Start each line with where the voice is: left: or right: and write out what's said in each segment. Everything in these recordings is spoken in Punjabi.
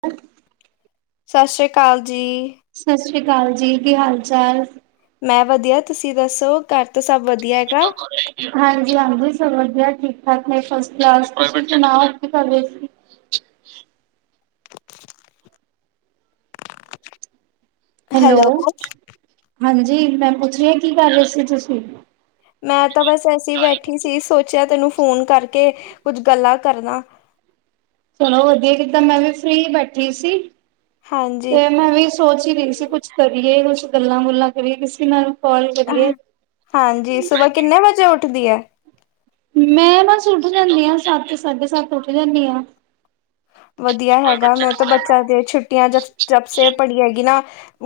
right: ਹ [unintelligible]
left: ਸਤਿ ਸ੍ਰੀ ਅਕਾਲ ਜੀ, ਜੀ,
right: ਸਤਿ ਸ਼੍ਰੀ ਅਕਾਲ ਜੀ, ਕੀ ਹਾਲ ਚਾਲ?
left: ਮੈਂ ਵਧੀਆ ਤੁਸੀਂ ਦੱਸੋ ਘਰ ਤਾਂ ਸਭ ਵਧੀਆ ਹੈਗਾ
right: ਹਾਜੀ ਵਧੀਆ ਠੀਕ ਠਾਕ ਤੁਸੀ ਦੱਸੋ ਕੀ ਕਰ ਰਹੇ ਸੀ। ਹੈਲੋ, ਹਾਂਜੀ। ਜੀ ਮੈਂ ਪੁੱਛ ਰਹੀ ਹਾਂ ਕੀ ਕਰ ਰਹੇ ਸੀ ਤੁਸੀਂ,
left: ਮੈਂ ਤਾਂ ਬਸ ਐਸੀ ਬੈਠੀ ਸੀ ਸੋਚਿਆ ਤੈਨੂੰ ਫੋਨ ਕਰਕੇ ਕੁੱਝ ਗੱਲਾਂ ਕਰਨਾ,
right: ਚਲੋ ਵਧੀਆ ਕਿਤਾਂ ਮੈਂ ਵੀ ਫਰੀ ਬੈਠੀ ਸੀ।
left: ਹਾਂਜੀ।
right: ਤੇ ਮੈਂ ਵੀ ਸੋਚ ਹੀ ਰਹੀ ਸੀ ਕੁੱਛ ਕਰੀਏ ਕੁਛ ਗੱਲਾਂ ਗੁਲਾ ਕਰੀਏ ਕਿਸੇ ਨਾਲ ਕਾਲ ਕਰੀਏ।
left: ਹਾਂਜੀ ਸੁਬਾਹ ਕਿੰਨੇ ਵਜੇ ਉੱਠਦੀ ਹੈ।
right: ਮੈਂ ਬਸ ਉੱਠ ਜਾਂਦੀ ਹਾਂ ਸੱਤ ਸਾਢੇ ਸੱਤ ਉੱਠ ਜਾਂਦੀ ਹਾਂ।
left: ਵਧੀਆ ਹੈਗਾ, ਮੈਂ ਤਾਂ ਬੱਚਿਆਂ ਦੀ ਛੁੱਟੀਆਂ ਜ ਜਬ ਸੇ ਪੜ੍ਹੀ ਹੈਗੀ ਨਾ।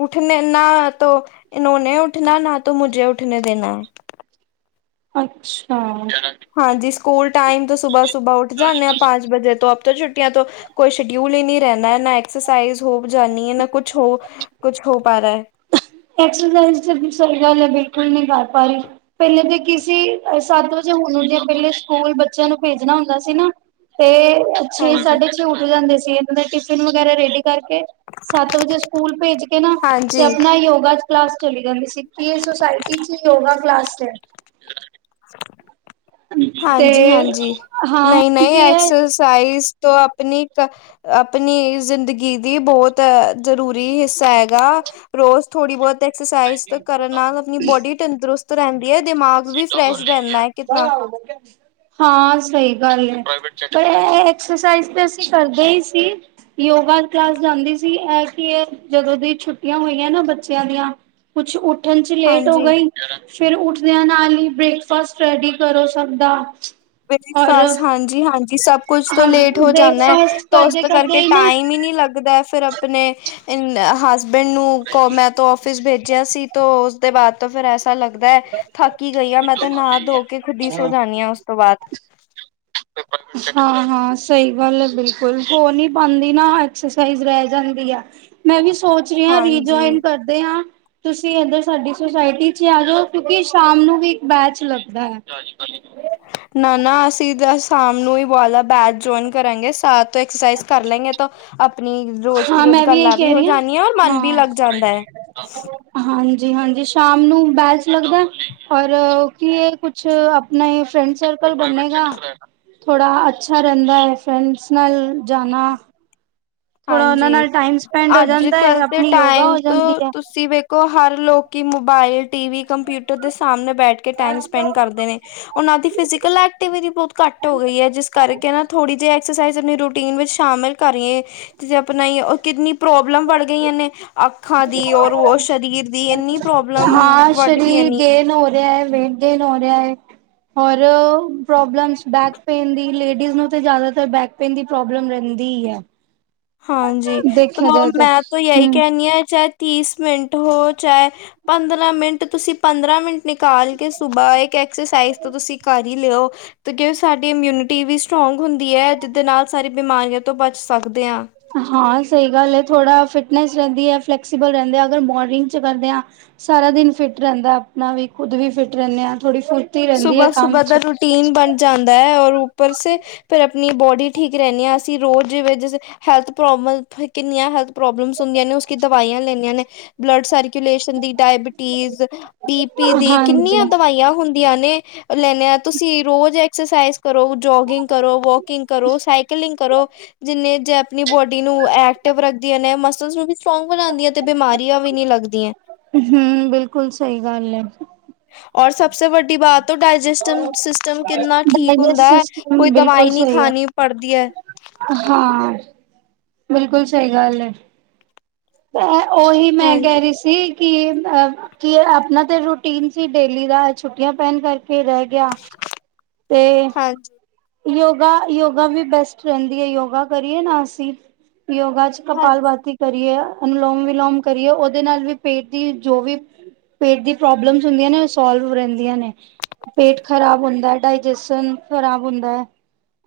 left: ਉੱਠਣੇ ਨਾ ਇਹਨਾਂ ਨੇ ਉੱਠਣਾ ਨਾ ਤ ਮੁਝੇ ਉੱਠਣੇ ਦੇਣਾ ਹੈ।
right: ਅੱਛਾ,
left: ਹਾਂਜੀ ਸਕੂਲ, ਟਾਈਮ ਤੋਂ ਸੁਬਾਹ ਸੁਬਾਹ ਉਠ ਜਾਨੇ ਆ ਪਾਜ ਵਜੇ ਤੋਂ ਆਪ ਛੁੱਟੀਆਂ ਤੋਂ ਕੋਈ ਸ਼ਡਿਊਲ ਹੀ ਨੀ ਰਹਨਾ ਨਾ ਐਕਸਰਸਾਈਜ਼ ਹੋ ਜਾਂ ਹੈ ਨਾ ਕੁਛ ਹੋ ਕੁਛ ਹੋ ਪਾ ਰਿਹਾ ਹੈ।
right: ਐਕਸਸਾਈ ਸਹੀ ਗੱਲ ਹੈ ਬਿਲਕੁਲ ਨਹੀਂ ਕਰ ਪਾ ਰਹੀ ਪਹਿਲੇ ਤਾਂ ਕਿਸੀ ਸੱਤ ਵਜੇ ਹੁਣ ਜੇ ਪਹਿਲੇ ਸਕੂਲ ਬੱਚਿਆਂ ਨੂੰ ਭੇਜਣਾ ਹੁੰਦਾ ਸੀ ਨਾ ਤੇ ਛੇ
left: ਹਾਂਜੀ
right: ਸਾਢੇ ਛੇ ਉੱਠ ਜਾਂਦੇ ਸੀ। ਉਹਨਾ ਦੇ ਟਿਫਨ ਵਗੈਰਾ ਰੈਡੀ ਕਰਕੇ ਸੱਤ ਵਜੇ ਸਕੂਲ ਭੇਜ ਕੇ ਨਾ ਤੇ
left: ਹਾਂਜੀ
right: ਆਪਣਾ ਯੋਗ ਬਸ ਚਲੀ ਜਾਂ ਸੀ ਫਿਰ ਸੋਸਾਇਟੀ ਚ ਯੋਗਾ ਕਲਾਸ ਹੈ ਤੇ
left: ਹਾਂਜੀ-ਹਾਂਜੀ,
right: ਹਾਂ ਹੁਣ
left: ਨਹੀਂ-ਨਹੀਂ,
right: ਕੀ ਹੈ
left: ਐਕਸਰਸਾਈਜ਼ ਤੋਂ ਆਪਣੀ-ਆਪਣੀ, ਜ਼ਿੰਦਗੀ ਦੀ ਬਹੁਤ ਜ਼ਰੂਰੀ ਹਿੱਸਾ ਹੈਗਾ ਰੋਜ਼ ਥੋੜੀ ਬਹੁਤ ਐਕਸਸਾਈਜ਼ ਕਰਨ ਨਾਲ ਆਪਣੀ ਬੋਡੀ ਤੰਦਰੁਸਤ ਰਹਿੰਦੀ ਹੈ ਦਿਮਾਗ ਵੀ ਫਰੈਸ਼ ਰਹਿੰਦਾ ਹੈ ਕਿਤਨਾ
right: ਹਾਂ ਸਹੀ ਗੱਲ ਹੈ, ਪਰ ਇਹ ਐਕਸਰਸਾਈਜ਼ ਤੇ ਅਸੀਂ ਕਰਦੇ ਹੀ ਸੀ ਯੋਗਾ ਕਲਾਸ ਜਾਂਦੀ ਸੀ, ਇਹ ਕਿ ਜਦੋਂ ਦੀ ਛੁੱਟੀਆਂ ਹੋਈਆਂ ਨਾ ਬੱਚਿਆਂ ਦੀਆਂ। ਕੁੱਛ ਉੱਠਨ ਚ ਲੇਟ ਹੋ
left: ਹਾਂਜੀ
right: ਗਈ ਬੈਠਣ ਚ ਲੇਟ ਹੋ ਗਈ ਫੇਰ ਉੱਠਦਿਆਂ ਨਾਲ ਹੀ। ਬ੍ਰੇਕਫਾਸਟ ਰੈਡੀ ਕਰੋ ਸਬ ਦਾ। ਔਰ
left: ਬ੍ਰਕਫਾਸਟ ਹਾਂਜੀ-ਹਾਂਜੀ, ਸਭ ਕੁਛ ਤੋਂ
right: ਹਮ
left: ਲੇਟ ਹੋ ਜਾਂਦਾ ਹੈ
right: ਬ੍ਰੇਕਫਾਸਟ
left: ਤੇ ਉਸ
right: ਕਰਦੇ ਕਰਦੇ
left: ਕਰਕੇ
right: ਹੀ ਨਾ
left: ਟਾਈਮ ਹੀ ਨੀ ਲੱਗਦਾ ਫਿਰ ਆਪਣੇ ਹਾਂ ਹਸਬੈਂਡ ਨੂੰ ਮੈਂ ਤੋਂ ਆਫਿਸ ਭੇਜ ਗਿਆ ਸੀ ਤੇ ਉਸਦੇ ਬਾਅਦ ਤੋਂ ਫਿਰ ਅੱਛਾ ਲੱਗਦਾ ਹੈ ਥੱਕੀ ਗਈ ਆ ਮੈਂ ਤਾਂ ਨਾ ਧੋ ਕੇ ਖੁਦ ਹੀ ਸੋ ਜਾਂਦੀ ਹਾਂ। [unintelligible]
right: ਹਾਂ, ਹਾਂ ਸਹੀ ਗੱਲ ਐ ਬਿਲਕੁਲ ਹੋ ਨੀ ਪਾਂਦੀ ਨਾ ਐਕਸਰਸਾਈਜ਼ ਰਹਿ ਜਾਂਦੀ ਆ। ਮੈਂ ਵੀ ਸੋਚ ਰਹੀ ਹਾਂ
left: ਹਾਂਜੀ
right: ਰੀਜੁਇਨ ਕਰਦੇ ਹਾਂ। ਤੁਸੀਂ ਏਧਰ ਸਾਡੀ ਸੋਸਾਇਟੀ ਚ ਆ ਜਾਓ, ਕਿਉਂਕਿ ਸ਼ਾਮ ਨੂੰ ਵੀ ਇੱਕ ਬੈਚ ਲਗਦਾ ਹੈ।
left: ਨਾ, ਨਾ ਅਸੀਂ ਤਾਂ ਸ਼ਾਮ ਨੂੰ ਹੀ ਵਾਲਾ ਬੈਚ ਜੁਆਇਨ ਕਰਾਂਗੇ ਸਾਤ ਐਕਸਰਸਾਈਜ਼ ਕਰ ਲਾਂਗੇ ਤਾਂ ਆਪ ਆਪਣੀ ਰੋਜ਼ ਕੀ
right: ਹਾਂ
left: ਰੋਜ਼
right: ਮੈਂ ਇਹੀ
left: ਗੱਲਾਂ ਵੀ
right: ਕਹਿ
left: ਹੋ
right: ਰਹੀ ਹਾਂ
left: ਜਾਂਦੀਆਂ, ਔਰ ਮਨ ਵੀ
right: ਹਾਂ
left: ਲੱਗ ਜਾਂਦਾ ਹੈ।
right: ਜੀ ਹਾਂਜੀ ਸ਼ਾਮ ਨੂ ਬੈਚ ਲਗਦਾ ਔਰ ਕੀ ਆ ਕੁਛ ਆਪਣਾ ਫ੍ਰੈਂਡ ਸਰਕਲ ਬਣੇਗਾ, ਥੋੜਾ ਅਛਾ ਰਹਿੰਦਾ ਆ ਫਰੈਂਡਸ ਨਾਲ ਜਾਣਾ। ਥੋੜਾ ਉਹਨਾਂ
left: ਹਾਂਜੀ,
right: ਨਾਲ ਟਾਈਮ ਸਪੈਂਡ ਹੋ ਜਾਂਦਾ ਹੈ
left: ਅੱਜ-ਕੱਲ ਦੇ
right: ਆਪਣੀ ਯੋਗਾ
left: ਟਾਈਮ
right: ਹੋ ਜਾਂਦੀ
left: ਤੋਂ
right: ਹੈ
left: ਤੁਸੀਂ ਵੇਖੋ ਹਰ ਲੋਕ ਕਿ ਮੋਬਾਇਲ ਟੀ ਵੀ ਕੰਪਿਊਟਰ ਦੇ ਸਾਹਮਣੇ ਬੈਠ ਕੇ ਟਾਈਮ ਸਪੈਂਡ ਕਰਦੇ ਨੇ ਉਹਨਾਂ ਦੀ ਫਿਜ਼ਕਲ ਐਕਟੀਵਿਟੀ ਬਹੁਤ ਘੱਟ ਹੋ ਗਈ ਹੈ, ਜਿਸ ਕਰਕੇ ਨਾ ਥੋੜੀ ਜਿਹੀ ਐਕਸਰਸਾਇਜ ਆਪਣੀ ਰੂਟੀਨ ਵਿੱਚ ਸ਼ਾਮਿਲ ਕਰੀਏ। ਅਪਣਾ ਈ ਕਿੰਨੀ ਪ੍ਰੋਬਲਮ ਬੜ ਗਈਆਂ ਨੇ। ਅੱਖਾਂ ਦੀ ਔਰ ਉਹ ਸਰੀਰ ਦੀ ਇੰਨੀ ਪ੍ਰੋਬਲਮ
right: ਹਾਂ
left: ਵੱਧ ਗਈਆਂ
right: ਸ਼ਰੀਰ
left: ਨੇ
right: ਗੇਨ ਹੋ ਰਿਹਾ ਏ, ਵੇਟ ਗੇਨ ਹੋ ਰਿਹਾ ਏ। ਹੋਰ ਜੈਂਟਸ ਬੈਕ ਪੇਨ ਦੀ ਲੇਡੀ ਨੂੰ ਤੇ ਜਿਆਦਾਤਰ ਬੈਕ ਪੇਨ ਦੀ ਪ੍ਰੋਬਲਮ ਰਹਿੰਦੀ ਹੀ ਐ।
left: ਹਾਂਜੀ ਤੇ ਮੈਂ ਤਾਂ ਇਹੀ
right: ਹੂੰ
left: ਕਹਿਣੀ ਹਾਂ ਚਾਹੇ ਤੀਸ ਮਿੰਟ ਹੋ ਚਾਹੇ ਪੰਦਰਾਂ ਮਿੰਟ ਤੁਸੀਂ ਪੰਦਰਾਂ ਮਿੰਟ ਨਿਕਾਲ ਕੇ ਸੁਬਾਹ ਇੱਕ ਐਕਸਰਸਾਈਜ਼ ਤਾਂ ਤੁਸੀਂ ਕਰ ਹੀ ਲਿਓ ਤੇ ਕਿਉਂ ਸਾਡੀ ਇਮਿਊਨਿਟੀ ਵੀ ਸਟਰੋਂਗ ਹੁੰਦੀ ਐ, ਜਿਹਦੇ ਨਾਲ ਸਾਰੀ ਬਿਮਾਰੀਆਂ ਤੋਂ ਬਚ ਸਕਦੇ ਹਾਂ।
right: ਹਾਂ ਸਹੀ ਗੱਲ ਹੈ ਥੋੜਾ ਫਿਟਨੈਸ ਰਹਿੰਦੀ ਐ, ਫਲੈਕਸੀਬਲ ਰਹਿੰਦੇ ਅਗਰ ਮੋਰਨਿੰਗ ਚ ਕਰਦੇ ਹਾਂ ਸਾਰਾ ਦਿਨ ਫਿਟ ਰਹਿੰਦਾ ਆਪਣਾ ਵੀ ਆਪਾਂ ਖੁਦ ਵੀ ਫਿਟ ਰਹਿੰਦੇ ਆਂ।
left: ਸੁਬਾਹ-ਸੁਬਾਹ ਦਾ ਰੂਟੀਨ ਬਣ ਜਾਂਦਾ ਐ, ਔਰ ਉੱਪਰ ਸ ਫਿਰ ਆਪਣੀ ਬੋਡੀ ਠੀਕ ਰਹਿੰਦੀ ਹਾਂ ਅਸੀਂ ਰੋਜ਼ ਵਿੱਚ ਜ ਹੈਲਥ ਪ੍ਰੋਬਲਮ ਕਿੰਨੀਆਂ ਹੈਲਥ ਪ੍ਰੋਬਲਮਸ ਹੁੰਦੀਆਂ ਨੇ ਉਸਕੀ ਦਵਾਈਆਂ ਲੈਂਨੇ ਹ ਨੇ ਬਲੱਡ ਸਾਰੀ ਰਿਲੇਸ਼ਨਦੀ ਡਾਇਬਟੀਜ਼ ਬੀ ਪੀ ਦੀ
right: ਹਾਂਜੀ
left: ਕਿੰਨੀਆਂ ਦਵਾਈਆਂ ਹੁੰ ਲੈਨੇ ਲੈਣੇ ਆ ਤੁਸੀਂ ਰੋਜ਼ ਐਕਸਰਸਾਈਜ਼ ਕਰੋ ਜੋਗਿੰਗ ਕਰੋ, ਵੋਕਿੰਗ ਕਰੋ, ਸਾਈਕਲਿੰਗ ਕਰੋ। ਜਿੰਨੇ ਜੇ ਆਪਣੀ ਬੋਡੀ ਨੂੰ ਐਕਟਿਵ ਰੱਖਦੀਆਂ ਨੇ ਮਸਲਸ ਨੂੰ ਵੀ ਸਟਰੋਂਗ ਬਣਾਂਦੀਆਂ ਤੇ ਬਿਮਾਰੀਆਂ ਵੀ ਨਹੀਂ ਲੱਗਦੀਆਂ।
right: ਹੂੰ ਬਿਲਕੁਲ ਸਹੀ ਗੱਲ ਹੈ।
left: ਔਰ ਸਭਸੇ ਵੱਡੀ ਬਾਤ ਤੋਂ ਡਾਇਜੈਸਟਿਵ ਸਿਸਟਮ ਕਿੰਨਾ ਠੀਕ
right: ਡਾਇਜੈਸਟ
left: ਹੁੰਦਾ ਐ,
right: ਸਿਸਟਮ
left: ਕੋਈ
right: ਬਿਲਕੁਲ
left: ਦਵਾਈ ਨੀ
right: ਸਹੀ ਹੈ
left: ਖਾਣੀ ਪੜਦੀ ਐ।
right: ਹਾਂ ਬਿਲਕੁਲ ਸਹੀ ਗੱਲ ਹੈ। [unintelligible] ਉਹੀ ਮੈਂ ਕਹਿ
left: ਹਾਂਜੀ
right: ਰਹੀ ਸੀ। ਕੀ ਅ ਕੀ ਆਪਣਾ ਤੇ ਰੂਟੀਨ ਸੀ ਡੇਲੀ ਦਾ ਛੁੱਟੀਆਂ ਪੈਣ ਕਰਕੇ ਰਹਿ। ਗਿਆ ਤੇ,
left: ਹਾਂਜੀ
right: ਯੋਗਾ ਯੋਗਾ ਵੀ ਬੈਸਟ ਰਹਿੰਦੀ ਹੈ ਯੋਗਾ ਕਰੀਏ ਨਾ ਅਸੀਂ ਯੋਗਾ ਚ ਕਪਾਲ
left: ਹਾਂਜੀ
right: ਬਾਤੀ ਕਰੀਏ। ਅਨਲੋਮ ਵਿਲੋਮ ਕਰੀਏ ਉਹਦੇ ਨਾਲ ਵੀ ਪੇਟ ਦੀ ਜੋ ਵੀ ਪੇਟ ਦੀ ਪ੍ਰੋਬਲਮਸ ਹੁੰਦੀਆਂ ਨੇ ਉਹ ਸੋਲਵ ਰਹਿੰਦੀਆਂ ਨੇ ਪੇਟ ਖਰਾਬ ਹੁੰਦਾ ਡਾਇਜੇਸ਼ਨ ਖਰਾਬ ਹੁੰਦਾ,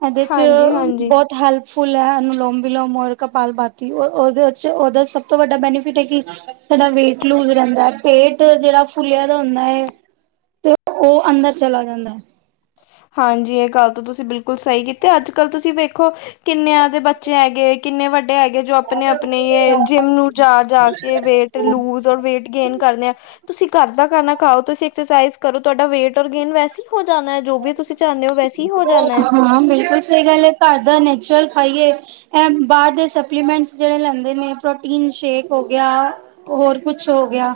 right: ਇਹਦੇ ਚ
left: ਹਾਂਜੀ ਹਾਂਜੀ
right: ਬਹੁਤ ਹੈਲਪ ਫੁੱਲ ਹੈ ਅਨੁਲੋਮ ਬਿਲੋਮ ਔਰ ਕਪਾਲ ਬਾਤੀ ਉਹਦੇ ਉਹਦਾ ਸਭ ਤੋਂ ਵੱਡਾ ਬੈਨੀਫਿਟ ਹੈ ਕਿ ਸਾਡਾ ਵੇਟ ਲੂਜ ਰਹਿੰਦਾ ਹੈ ਪੇਟ ਜਿਹੜਾ ਫੁਲਿਆਂ ਦਾ ਹੁੰਦਾ ਹੈ ਤੇ ਉਹ ਅੰਦਰ ਚਲਾ ਜਾਂਦਾ ਹੈ।
left: ਹਾਂਜੀ ਇਹ ਗੱਲ ਤਾਂ ਤੁਸੀਂ ਬਿਲਕੁਲ ਸਹੀ ਕੀਤੀ ਅੱਜ ਕੱਲ ਤੁਸੀਂ ਵੇਖੋ ਕਿੰਨਿਆਂ ਦੇ ਬੱਚੇ ਹੈਗੇ ਕਿੰਨੇ ਵੱਡੇ ਹੈਗੇ ਜੋ ਆਪਣੇ ਆਪਣੇ ਜਿੰਮ ਨੂੰ ਜਾ ਜਾ ਕੇ ਵੇਟ ਲੂਜ ਔਰ ਵੇਟ ਗੇਨ ਕਰਦੇ ਆ। ਤੁਸੀਂ ਘਰ ਦਾ ਖਾਣਾ ਖਾਓ ਤੁਸੀਂ ਐਕਸਰਸਾਈਜ਼ ਕਰੋ ਤੁਹਾਡਾ ਵੇਟ ਔਰ ਗੇਨ ਵੈਸੇ ਹੋ ਜਾਣਾ ਹੈ ਜੋ ਵੀ ਤੁਸੀਂ ਚਾਹੁੰਦੇ ਹੋ ਵੈਸੇ ਹੀ ਹੋ ਜਾਣਾ ਹੈ
right: ਹਾਂ ਬਿਲਕੁਲ ਸਹੀ ਗੱਲ ਹੈ ਘਰ ਦਾ ਨੈਚੁਰਲ ਹੈਗੇ ਬਾਹਰ ਦੇ ਸਪਲੀਮੈਂਟ ਜਿਹੜੇ ਲੈਂਦੇ ਨੇ ਪ੍ਰੋਟੀਨ ਸ਼ੇਕ ਹੋਗ ਹੋ ਗਿਆ ਕੁਛ ਹੋ ਗਿਆ।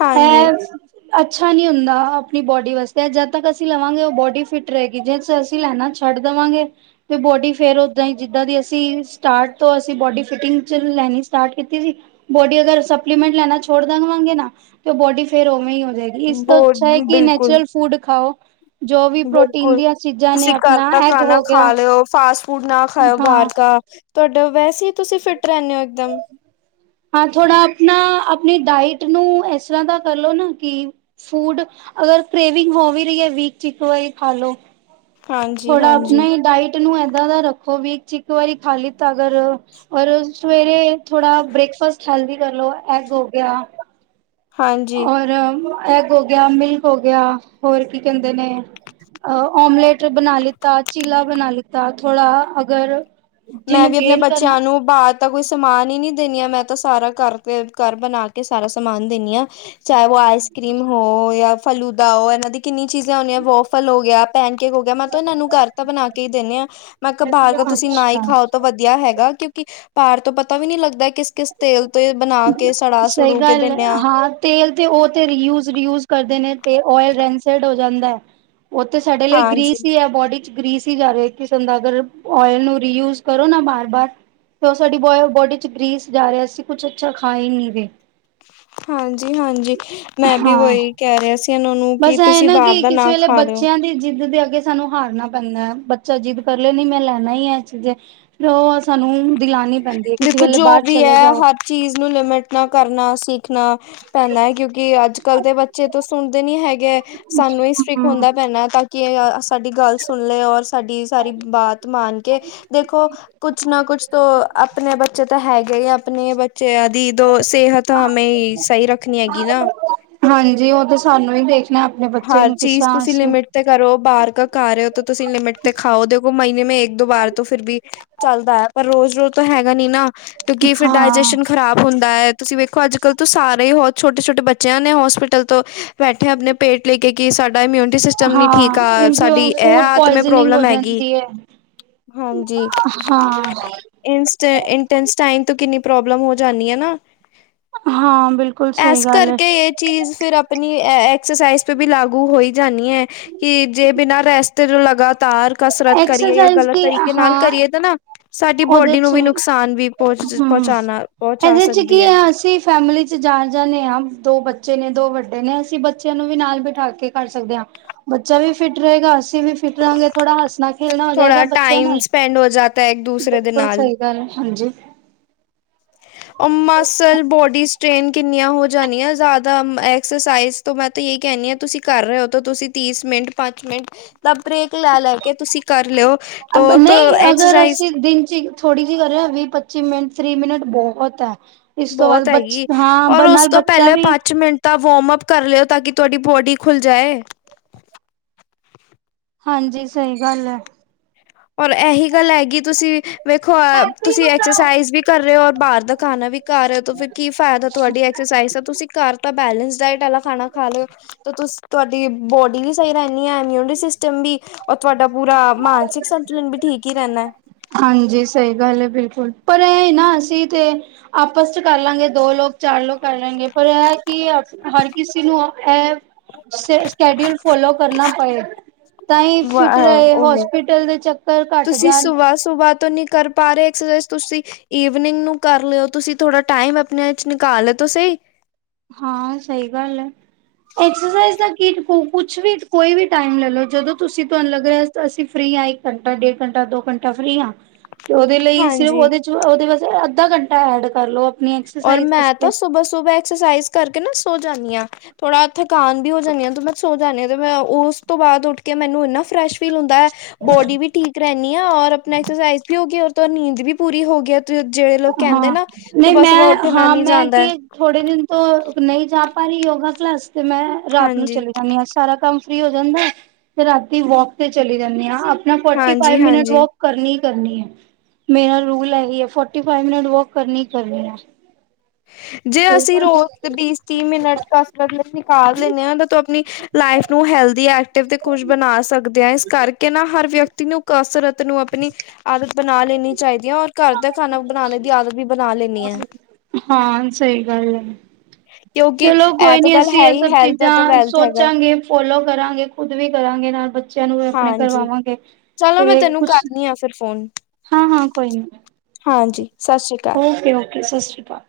left: ਹਾਂਜੀ,
right: ਇਹ ਅੱਛਾ ਨਹੀਂ ਹੁੰਦਾ ਆਪਣੀ ਬੋਡੀ ਵਾਸਤੇ ਜਦ ਤੱਕ ਅਸੀਂ ਲਵਾਂਗੇ ਉਹ ਬੋਡੀ ਫਿਟ ਘੱਟ ਰਹੇਗੀ ਜਿਹੜੇ ਚ ਅਸੀਂ ਲੈਣਾ ਛੱਡ ਦੇਵਾਂਗੇ ਤੇ ਬੋਡੀ ਫੇਰ ਉਓਦਾਂ ਹੀ ਜਿੱਦਾਂ ਦੀ ਅਸੀਂ ਸਟਾਰਟ ਤੋਂ ਅਸੀਂ ਬੋਡੀ ਫਿਟਿੰਗ ਚ ਲੈਣੀ ਸਟਾਰਟ ਕੀਤੀ ਸੀ ਬੋਡੀ ਅਗਰ ਸਪਲੀਮੈਂਟ ਲੈਣਾ ਛੋਡ ਦੇਵਾਂਗੇ ਨਾ ਤੇ ਬੋਡੀ ਫੇਰ ਉਵੇਂ ਹੀ ਰਹੇਗਾ ਇਸ ਤੋਂ ਅੱਛਾ ਹੈ
left: ਬਹੁਤ
right: ਕਿ
left: ਬਿਲਕੁਲ
right: ਨੈਚੁਰਲ ਫੂਡ ਖਾਓ। ਜੋ ਵੀ ਪ੍ਰੋਟੀਨ
left: ਬਿਲਕੁਲ
right: ਦੀਆਂ ਚੀਜ਼ਾਂ ਨੇ
left: ਤੁਸੀਂ ਘਰ
right: ਆਪਣਾ
left: ਦਾ
right: ਐਗ
left: ਖਾਣਾ
right: ਹੋ ਗਿਆ
left: ਖਾ ਲਿਓ ਫਾਸਟ ਫੂਡ ਨਾ ਖਾਓ
right: ਹਾਂ
left: ਬਾਹਰ ਕ ਤੁਹਾਡਾ ਵੈਸੇ ਹੀ ਤੁਸੀਂ ਫਿਟ ਰਹਿੰਦੇ ਹੋ ਇੱਕਦਮ
right: ਹਾਂ ਥੋੜਾ ਆਪਣਾ ਆਪਣੀ ਡਾਇਟ ਨੂੰ ਇਸ ਤਰ੍ਹਾਂ ਦਾ ਕਰਲੋ ਨਾ ਕਿ ਫੂਡ ਅਗਰ ਪ੍ਰੇਵਿੰਗ ਹੋ ਵੀ ਰਹੀ ਹੈ ਵੀਕ ਚ ਇੱਕ ਵਾਰੀ ਖਾ ਲਓ
left: ਹਾਂਜੀ
right: ਥੋੜਾ ਆਪਣਾ
left: ਹਾਂਜੀ
right: ਹੀ ਡਾਇਟ ਨੂੰ ਏਦਾਂ ਦਾ ਰੱਖੋ ਵੀਕ, ਚ ਇੱਕ ਵਾਰੀ ਖਾ ਲੀ ਤੇ ਅਗਰ ਔਰ ਸਵੇਰੇ, ਥੋੜਾ ਬ੍ਰੇਕਫਾਸਟ ਹੈਲਦੀ ਕਰਲੋ ਐਗ ਹੋ ਗਿਆ।
left: ਹਾਂਜੀ
right: ਔਰ, ਐਗ ਹੋ ਗਿਆ ਮਿਲਕ ਹੋ ਗਿਆ ਹੋਰ ਕੀ ਕਹਿੰਦੇ ਨੇ ਓਮਲੇਟ ਬਣਾ ਲਿੱਤਾ ਚੀਲਾ ਬਣਾ ਲਿੱਤਾ ਥੋੜਾ ਅਗਰ
left: ਮੈਂ
right: ਜਿਹਨੂੰ
left: ਵੀ ਆਪਣੇ
right: ਗੇਨ
left: ਬੱਚਿਆਂ
right: ਕਰਨਾ
left: ਨੂੰ ਬਾਅਦ ਤਾਂ ਕੋਈ ਸਮਾਨ ਹੀ ਨੀ ਦੇਣੀ ਆ ਮੈਂ ਤਾਂ ਸਾਰਾ ਘਰ ਤੇ ਘਰ ਬਣਾ ਕੇ ਸਾਰਾ ਸਮਾਨ ਦੇਣੀ ਹਾਂ। ਚਾਹੇ ਉਹ ਆਈਸ ਕਰ੍ਰੀਮ ਹੋ ਜਾਂ ਫਲੂਦਾ ਉਹ ਇਹਨਾਂ ਦੀ ਕਿੰਨੀ ਚੀਜ਼ਾਂ ਹੁੰਦਾ ਵੋ ਫਲ ਹੋ ਗਿਆ ਭੈਣ ਕਿਹੋ ਗਿਆ ਮੈਂ ਤਾਂ ਇਹਨਾਂ ਨੂੰ ਘਰ ਤਾਂ ਬਣਾ ਕੇ ਈ ਦਿੰਨੇ ਹਾਂ ਮੈਂ ਕਿਹਾ ਬਾਹਰ ਤੁਸੀਂ ਨਾ ਈਂ
right: ਅੱਛਾ
left: ਖਾਓ ਤੋਂ ਵਧੀਆ ਹੈਗਾ। ਕਿਉਂਕਿ ਪਾਰ ਤੋਂ ਪਤਾ ਵੀ ਨੀਂ ਲੱਗਦਾ ਕਿਸ ਕਿਸ ਤੇਲ ਤੋਂ ਬਣਾ ਕੇ ਸੜਾ
right: ਸਹੀ
left: ਸੜੂ ਕੇ
right: ਗੱਲ ਐ।
left: ਦਿੰਦੇ ਆ
right: ਹਾਂ, ਤੇਲ ਤੇ ਉਹ ਤੇੂਜ ਰੂਜ ਕਰਦੇ ਨੇ ਤੇ ਆੱਅਲ ਰੈਸੰਡ ਹੋ ਜਾਂਦਾ ਐ। ਉੱਥੇ ਸਾਡੇ ਲਈ
left: ਹਾਂਜੀ
right: ਗ੍ਰੀਸ ਹੀ ਐ। ਬੋਡੀ ਗ੍ਰੀਸ ਹੀ ਜਾ ਰਹੇ ਕਿਸਮ ਦਾ ਅਗਰ ਓਇਲ ਨੂੰ ਰੀਯੂਜ ਕਰੋ ਨਾ ਬਾਰ-ਬਾਰ ਤੇ ਉਹ ਸਾਡੀ ਬੋਡੀ ਚ ਗ੍ਰੀਸ ਜਾ ਰਿਹਾ ਅਸੀਂ ਕੁਛ ਅੱਛਾ ਖਾਏ ਨੀਂ ਰੇ।
left: ਹਾਂਜੀ, ਹਾਂਜੀ। ਮੈਂ ਵੀ
right: ਹਾਂ।
left: ਉਹੀ ਕਹਿ ਰਿਹਾ ਸੀ ਉਹਨਾਂ ਨੂੰ ਕਿ
right: ਬਸ ਇਹ
left: ਤੁਸੀਂ
right: ਨਾ
left: ਬਾਹਰ
right: ਕਿ
left: ਦਾ
right: ਕਿਸੇ
left: ਨਾ
right: ਵੇਲੇ
left: ਖਾ ਲਿਓ
right: ਬੱਚਿਆਂ ਦੀ ਜਿੱਦ ਦੇ ਸਾਨੂੰ ਹਾਰਨਾ ਪੈਂਦਾ, ਬੱਚਾ ਜਿੱਦ ਕਰ ਲੇ ਨਈਂ ਮੈਂ ਲੈਣਾ ਈ ਏਹ ਚੀਜ਼ ਫਿਰ ਉਹ ਸਾਨੂੰ ਦਿਲਾਣੀ ਪੈਂਦੀ ਐ। ਕਿਸੇ
left: ਦੇਖੋ
right: ਵੇਲੇ
left: ਜੋ
right: ਬਾਹਰ
left: ਵੀ
right: ਚਲੇ
left: ਹੈ
right: ਜਾਓ
left: ਹਰ ਚੀਜ਼ ਨੂੰ ਲਿਮਿਟ ਨਾ ਕਰਨਾ ਸਿੱਖਣਾ ਪੈਂਦਾ ਐ, ਕਿਉਂਕਿ ਅੱਜ ਕੱਲ ਦੇ ਬੱਚੇ ਤਾਂ ਸੁਣਦੇ ਨੀਂ ਹੈਗੇ, ਸਾਨੂੰ ਹੀ ਸਟ੍ਰਿਕ
right: ਹਮ
left: ਹੁੰਦਾ ਪੈਣਾ ਤਾਂ ਕਿ ਸਾਡੀ ਗੱਲ ਸੁਣ ਲਏ ਔਰ ਸਾਡੀ ਸਾਰੀ ਬਾਤ ਮਾਣ ਕੇ ਦੇਖੋ ਕੁਛ ਨਾ ਕੁਛ ਤੋ ਆਪਣੇ ਬੱਚੇ ਤਾਂ ਹੈਗੇ ਹੀ। ਆਪਣੇ ਬੱਚੇ ਆ ਦੀ ਦੋ ਸਿਹਤ ਹਮੇਂ ਸਹੀ ਰੱਖਣੀ ਹੈਗੀ ਨਾਂ
right: ਹਾਂਜੀ। ਉਹ ਤਾਂ ਸਾਨੂੰ ਹੀ ਦੇਖ
left: ਹਰ ਚੀਜ਼ ਤੁਸੀਂ ਲਿਮਿਟ ਤੇ ਕਰੋ ਬਾਹਰ ਕ ਰਹੇ ਹੋ ਤੁਸੀਂ ਲਿਮਿਟ ਤੇ ਖਾਓ ਦੇ ਮਹੀਨੇ ਮੇਂ ਇੱਕ ਦੋ ਵਾਰ ਤੋਂ ਫਿਰ ਵੀ ਚੱਲਦਾ ਐ, ਪਰ ਰੋਜ਼-ਰੋਜ਼ ਤਾਂ ਹੈਗਾ ਨੀਂ ਨਾਂ। ਕਿਂਉਕਿ ਫਿਰ
right: ਹਾਂ
left: ਡਾਇਜੈਸ਼ਨ ਖ਼ਰਾਬ ਹੁੰਦਾ ਐ। ਤੁਸੀਂ ਵੇਖੋ ਅੱਜ-ਕੱਲ੍ਹ ਤੋਂ ਸਾਰੇ ਹੀ ਬਹੁਤ ਛੋਟੇ-ਛੋਟੇ ਬੱਚਿਆਂ ਨੇ ਹੋਸਪਿਟਲ ਤੋਂ ਬੈਠੇ ਆਪਣੇ ਪੇਟ ਲੈ ਕੇ ਕੀ ਸਾਡੇ ਇਮਿਊਨ ਸਿਸਟਮ ਨੀ
right: ਹਾਂ
left: ਠੀਕ ਆ, ਸਾਡੀ
right: ਇੰਪਿਓਰ
left: ਇਹ
right: ਫੂਡ
left: ਆਤਮੇ
right: ਪੁਆਇਜ਼ਨਿੰਗ ਹੋ
left: ਪ੍ਰੋਬਲਮ ਹੈਗੀ,
right: ਜਾਂਦੀ ਹੈ
left: ਹਾਂਜੀ,
right: ਹਾਂ
left: ਇੰਸਟ ਇੰਟਸਟਾਈਨ ਤੋਂ ਕਿੰਨੀ ਪ੍ਰੋਬਲਮ ਹੋ ਜਾਂਦੀ ਐ ਨਾਂ।
right: ਹਾਂ ਬਿਲਕੁਲ
left: ਇਸ
right: ਸਹੀ ਗੱਲ ਹੈ
left: ਕਰਕੇ ਇਹ ਚੀਜ਼ ਫਿਰ ਆਪਣੀ [unintelligible] ਕਸਾਈਜ਼ ਵੀ ਲਾਗੂ ਹੋਈ ਜਾਣੀ ਐ। ਕਿ ਜੇ ਬਿਨਾਂ ਰੈਸਟ ਜੋ ਲਗਾ ਤਾਰ ਕਸਰਤ ਕਰੀਏ ਜਾਂ
right: ਐਕਸਰਸਾਈਜ਼
left: ਗ਼ਲਤ
right: ਦੀ
left: ਤਰੀਕੇ ਨਾਲ
right: ਹਾਂ
left: ਕਰੀਏ ਤਾਂ ਨਾ ਸਾਡੀ
right: ਉਹਦੇ
left: ਬੋਡੀ ਨੂੰ
right: ਚ
left: ਵੀ ਨੁਕਸਾਨ ਵੀ ਪਹੁੰਚ
right: ਹਮ
left: ਪਹੁੰਚਾਣਾ ਪਹੁੰਚਾ
right: ਇਹਦੇ ਚ
left: ਸਕਦੀ
right: ਕੀ
left: ਐ।
right: ਆ ਅਸੀਂ ਫੈਮਿਲੀ ਚ ਜਾ ਜਾਂਦੇ ਹਾਂ ਦੋ ਬੱਚੇ ਨੇਂ ਦੋ ਵੱਡੇ ਨੇਂ, ਅਸੀਂ ਬੱਚਿਆਂ ਨੂੰ ਵੀ ਨਾਲ ਬਿਠਾ ਕੇ ਕਰ ਸਕਦੇ ਹਾਂ ਬੱਚਾ ਵੀ ਫਿਟ ਰਹੇਗਾ। ਅਸੀਂ ਵੀ ਫਿਟ ਥੋੜਾ ਹੱਸਣਾ, ਖੇਲਣਾ ਹੋ
left: ਥੋੜਾ
right: ਜਾਏਗਾ ਬੱਚਿਆਂ
left: ਟਾਈਮ
right: ਨਾਲ।
left: ਸਪੈਂਡ ਹੋ ਜਾਤਾ ਹੈ ਇੱਕ ਦੂਸਰੇ ਦੇ
right: ਬਿਲਕੁਲ
left: ਨਾਲ।
right: ਸਹੀ ਗੱਲ ਐ। ਹਾਂਜੀ।
left: ਉਹ ਮਸਲ ਬੋਡੀ ਸਟ੍ਰੇਨ ਕਿੰਨੀਆਂ ਹੋ ਜਾਣੀਆਂ ਜ਼ਿਆਦਾ ਐਕਸਰਸਾਈਜ਼ ਤੋਂ ਮੈਂ ਤਾਂ ਇਹੀ ਕਹਿਣੀ ਆਂ ਤੁਸੀਂ ਕਰ ਰਹੇ ਹੋ ਤਾਂ ਤੁਸੀਂ ਤੀਸ ਮਿੰਟ ਪੰਜ ਮਿੰਟ ਦਾ ਬਰੇਕ ਜ
right: [unintelligible] ਅਬ ਨਈਂ ਅਗਰ
left: ਐਕਸਰਸਾਈਜ਼
right: ਅਸੀਂ ਦਿਨ ਚ ਹੀ ਥੋੜ੍ਹੀ ਜਿਹੀ ਕਰ ਰਹੇ ਹ ਵੀਹ ਪੱਚੀ ਮਿੰਟ ਤੀਹ ਮਿੰਟ ਬਹੁਤ ਏ।
left: ਬਹੁਤ ਹੈਗੀ। ਔਰ ਉਸ ਤੋਂ
right: ਬੱਚਾ
left: ਪਹਿਲੇ
right: ਵੀ
left: ਪੰਜ ਮਿੰਟ ਤਾਂ ਵਾਰਮਅਪ ਕਰ ਲਿਓ, ਤਾਂ ਕਿ ਤੁਹਾਡੀ ਬੋਡੀ ਖੁੱਲ ਜਾਏ।
right: ਹਾਂਜੀ ਸਹੀ ਗੱਲ ਹੈ।
left: ਔਰ ਇਹੀ ਗੱਲ ਹੈਗੀ ਤੁਸੀਂ ਵੇਖੋ ਤੁਸੀਂ ਐਕਸਰਸਾਈਜ਼ ਵੀ ਕਰ ਰਹੇ ਹੋ ਔਰ ਬਾਹਰ ਦਾ ਖਾਣਾ ਵੀ ਖਾ ਰਹੇ ਹੋ ਫਿਰ ਕੀ ਫਾਇਦਾ ਤੁਹਾਡੀ ਐਕਸਰਸਾਈਜ਼ ਦਾ ਤੁਸੀਂ ਘਰ ਤਾਂ ਬੈਲੇੈਂਸ ਡਾਇਟ ਵਾਲਾ ਖਾਣਾ ਖਾ ਲਿਓ ਤੁ ਬੋਡੀ ਵੀ ਸਹੀ ਰਹਿੰਦੀ ਆ ਇਮਿਊਨਰੀ ਸਿਸਟਮ ਵੀ ਰ ਤੁਹਾਡਾ ਪੂਰਾ ਮਾਨਸਿਕ ਵੀ ਠੀਕ ਹੀ ਰਹਿੰਦਾ।
right: ਹਾਂਜੀ ਸਹੀ ਗੱਲ ਹੈ, ਬਿਲਕੁਲ ਪਰ ਇਹ ਨਾ ਅਸੀਂ ਤੇ ਆਪਸ ਚ ਕਰ ਲਾਂਗੇ ਦੋ ਲੋਕ ਚਾਰ ਲੋਕ ਕਰ ਲੈਗੇ ਪਰ ਇਹ ਕਿ ਹਰ ਕਿਸੇ ਨੂੰ ਐ ਸ ਸ਼ੈਡਿਊਲ ਫੋਲੋ ਕਰਨਾ ਪੈਂ ਤਾਂਹੀ ਫਿਟ ਰਹੇ
left: ਉਹੀ
right: ਹੋਸਪੀਟਲ ਦੇ ਚੱਕਰ ਘੱਟ ਜਾਣ।
left: ਨ ਕਰ ਪਾ ਰਹੇ ਐਕਸਰਸ ਤੁਸੀ ਈਵੀਨਿੰਗ ਨੂੰ ਕਰ ਲਿਓ, ਤੁਸੀਂ ਥੋੜਾ ਟਾਈਮ ਆਪ ਨਿਕਾਲ ਤੁਸੀ
right: ਹਾਂ ਸਹੀ ਗੱਲ ਹੈ ਐਕਸਰਸਾਈਜ਼ ਦਾਟ ਕੁਛ ਵੀ ਕੋਈ ਵੀ ਟਾਈਮ ਲੈ ਲੋ ਜਦੋਂ ਤੁਸੀਂ ਤੁਹਾਨੂੰ ਲੱਗ ਰਿਹਾ ਅਸੀਂ ਫ੍ਰਰੀ ਹੈ ਇੱਕ ਘੰਟਾ ਡੇਢ ਘੰਟਾ ਦੋ ਘੰਟਾ ਫ੍ਰੀ ਹਾਂ। ਤੇ ਉਹਦੇ ਲਈ ਸਿਰਫ
left: ਹਾਂਜੀ
right: ਉਹਦੇ ਚ ਉਹਦੇ ਬਸ ਅੱਧਾ ਘੰਟੇ ਐਡ ਕਰ ਲੋ। ਆਪਣੀ
left: ਰ
right: ਐਕਸਰਸਾਈਜ਼
left: ਮੈਂ
right: ਵਾਸਤੇ
left: ਤਾਂ ਸੁਬਹ ਸੁਬਹ ਐਕਸਰਸਾਈਜ਼ ਕਰਕੇ ਨਾ ਸੋ ਜਾਂਦੀ ਹਾਂ ਥੋੜਾ ਥਕਾਨ ਵੀ ਹੋ ਜਾਂਦੀਆਂ ਤੂੰ ਮੈਂ ਸੋਚ ਣੇ ਮੈਂ ਉਸ ਤੋਂ ਬਾਅਦ ਉੱਠ ਕੇ ਮੈਨੂੰ ਇੰਨਾ ਫਰੈਸ਼ ਫੀਲ ਹੁੰਦਾ ਹੈ ਬੋਡੀ ਵੀ ਠੀਕ ਰਹਿੰਦੀ ਔਰ ਆਪਣਾ ਐਕਸਰਸਾਈਜ਼ ਵੀ ਹੋਗਿਆ। ਤਾਂ ਨੀਂਦ ਵੀ ਪੂਰੀ ਹੋ ਗਈ। ਜਿਹੜੇ ਲੋਕ ਕਹਿੰਦੇ
right: ਹਾਂ
left: ਨਾ
right: ਨਹੀਂ
left: ਬੱਸ
right: ਮੈਂ ਹਾਂ ਮੈਂ ਕਿ ਥੋੜੇ ਦਿਨ ਤੋਂ ਨਹੀਂ ਜਾ ਪਾਰੀ ਯੋਗਾ ਕਲਾਸ ਤੇ ਮੈਂ ਰਾਤ ਨੂੰ
left: ਹਾਂਜੀ
right: ਚਲੇ ਜਾਂਦੀ ਹਾਂ ਸਾਰਾ ਕੰਮ ਫਰੀ ਹੋ ਜਾਂਦਾ ਤੇ ਰਾਤੀ ਵੋਕ ਤੇ ਚਲੀ ਜਾਂਦੇ ਹਾਂ। ਨਾ ਫੋਰਟੀ ਫਾਈਵ
left: ਹਾਂਜੀ
right: ਮਿਨਟ
left: ਹਾਂਜੀ
right: ਵੋਕ ਕਰਨੀ। ਕਰਨੀ ਹੈ ਮੇਰਾ ਰੂਲ ਇਹੀ ਹੈ ਫੋ ਫਟੀ ਫਾਈਵ ਮਿਟ ਵੋਕ ਕਰਨੀ ਹੀ ਕਰਨੀ ਹੈ।
left: ਜੇ ਅਸੀਂ ਰੋਜ਼ ਵੀਹ ਤੀਹ ਮਿੰਟ ਕਰ ਕਰਦੇ। ਲੈਂਦੇ ਹਾਂ ਤੂੰ ਆਪਣੀ ਲਾਈਫ ਨੂੰ ਹੈਲ ਐਕਟਿਵ ਤੇ ਖੁਸ਼ ਬਣਾ ਸਕਦੇ‌ ਹਾ ਇਸ ਕਰਕੇ ਨਾ ਹਰ ਵਿਅਕਤੀ ਨੂੰ ਕਸਰਤ ਨੂੰ ਆਪਣੀ ਆਦਤ ਬਣਾ ਲੈਣੀ ਚਾਹੀਦੀ ਇ, ਔਰ ਘਰ ਦਾ ਖਾਣਾ ਬਣਾਣ ਦੀ ਆਦਤ ਵੀ ਬਣਾ ਲੈਂਣੀ ਐ।
right: ਹਾਂ ਸਹੀ ਗੱਲ ਹੈ।
left: ਕਿਉਂਕਿ
right: ਚਲੋ
left: ਇਹ
right: ਕੋਈ
left: ਤਾਂ
right: ਨੀ
left: ਗੱਲ
right: ਅਸੀਂ
left: ਹੈ
right: ਇਹ
left: ਹੀ
right: ਸਭ
left: ਹੈਲਥ ਹੈ ਤਾਂ
right: ਚੀਜ਼ਾਂ
left: ਵੈਲਥ ਹੈਗਾ
right: ਸੋਚਾਂਗੇ ਫੋਲੋ ਕਰਾਂਗੇ, ਖੁਦ ਵੀ ਕਰਾਂਗੇ ਨਾਲ ਬੱਚੇ
left: ਹਾਂਜੀ ਚਲੋ ਮੈਂ ਤੈਨੂੰ
right: ਕੁਛ
left: ਕਰਦੀ ਆ ਫਿਰ ਫੋਨ।
right: ਹਾਂ, ਹਾਂ ਕੋਈ ਨੀ
left: ਹਾਂਜੀ ਸਤਿ ਸ੍ਰੀ ਅਕਾਲ
right: ਓਕੇ, ਓਕੇ ਸਤਿ ਸ਼੍ਰੀ ਅਕਾਲ।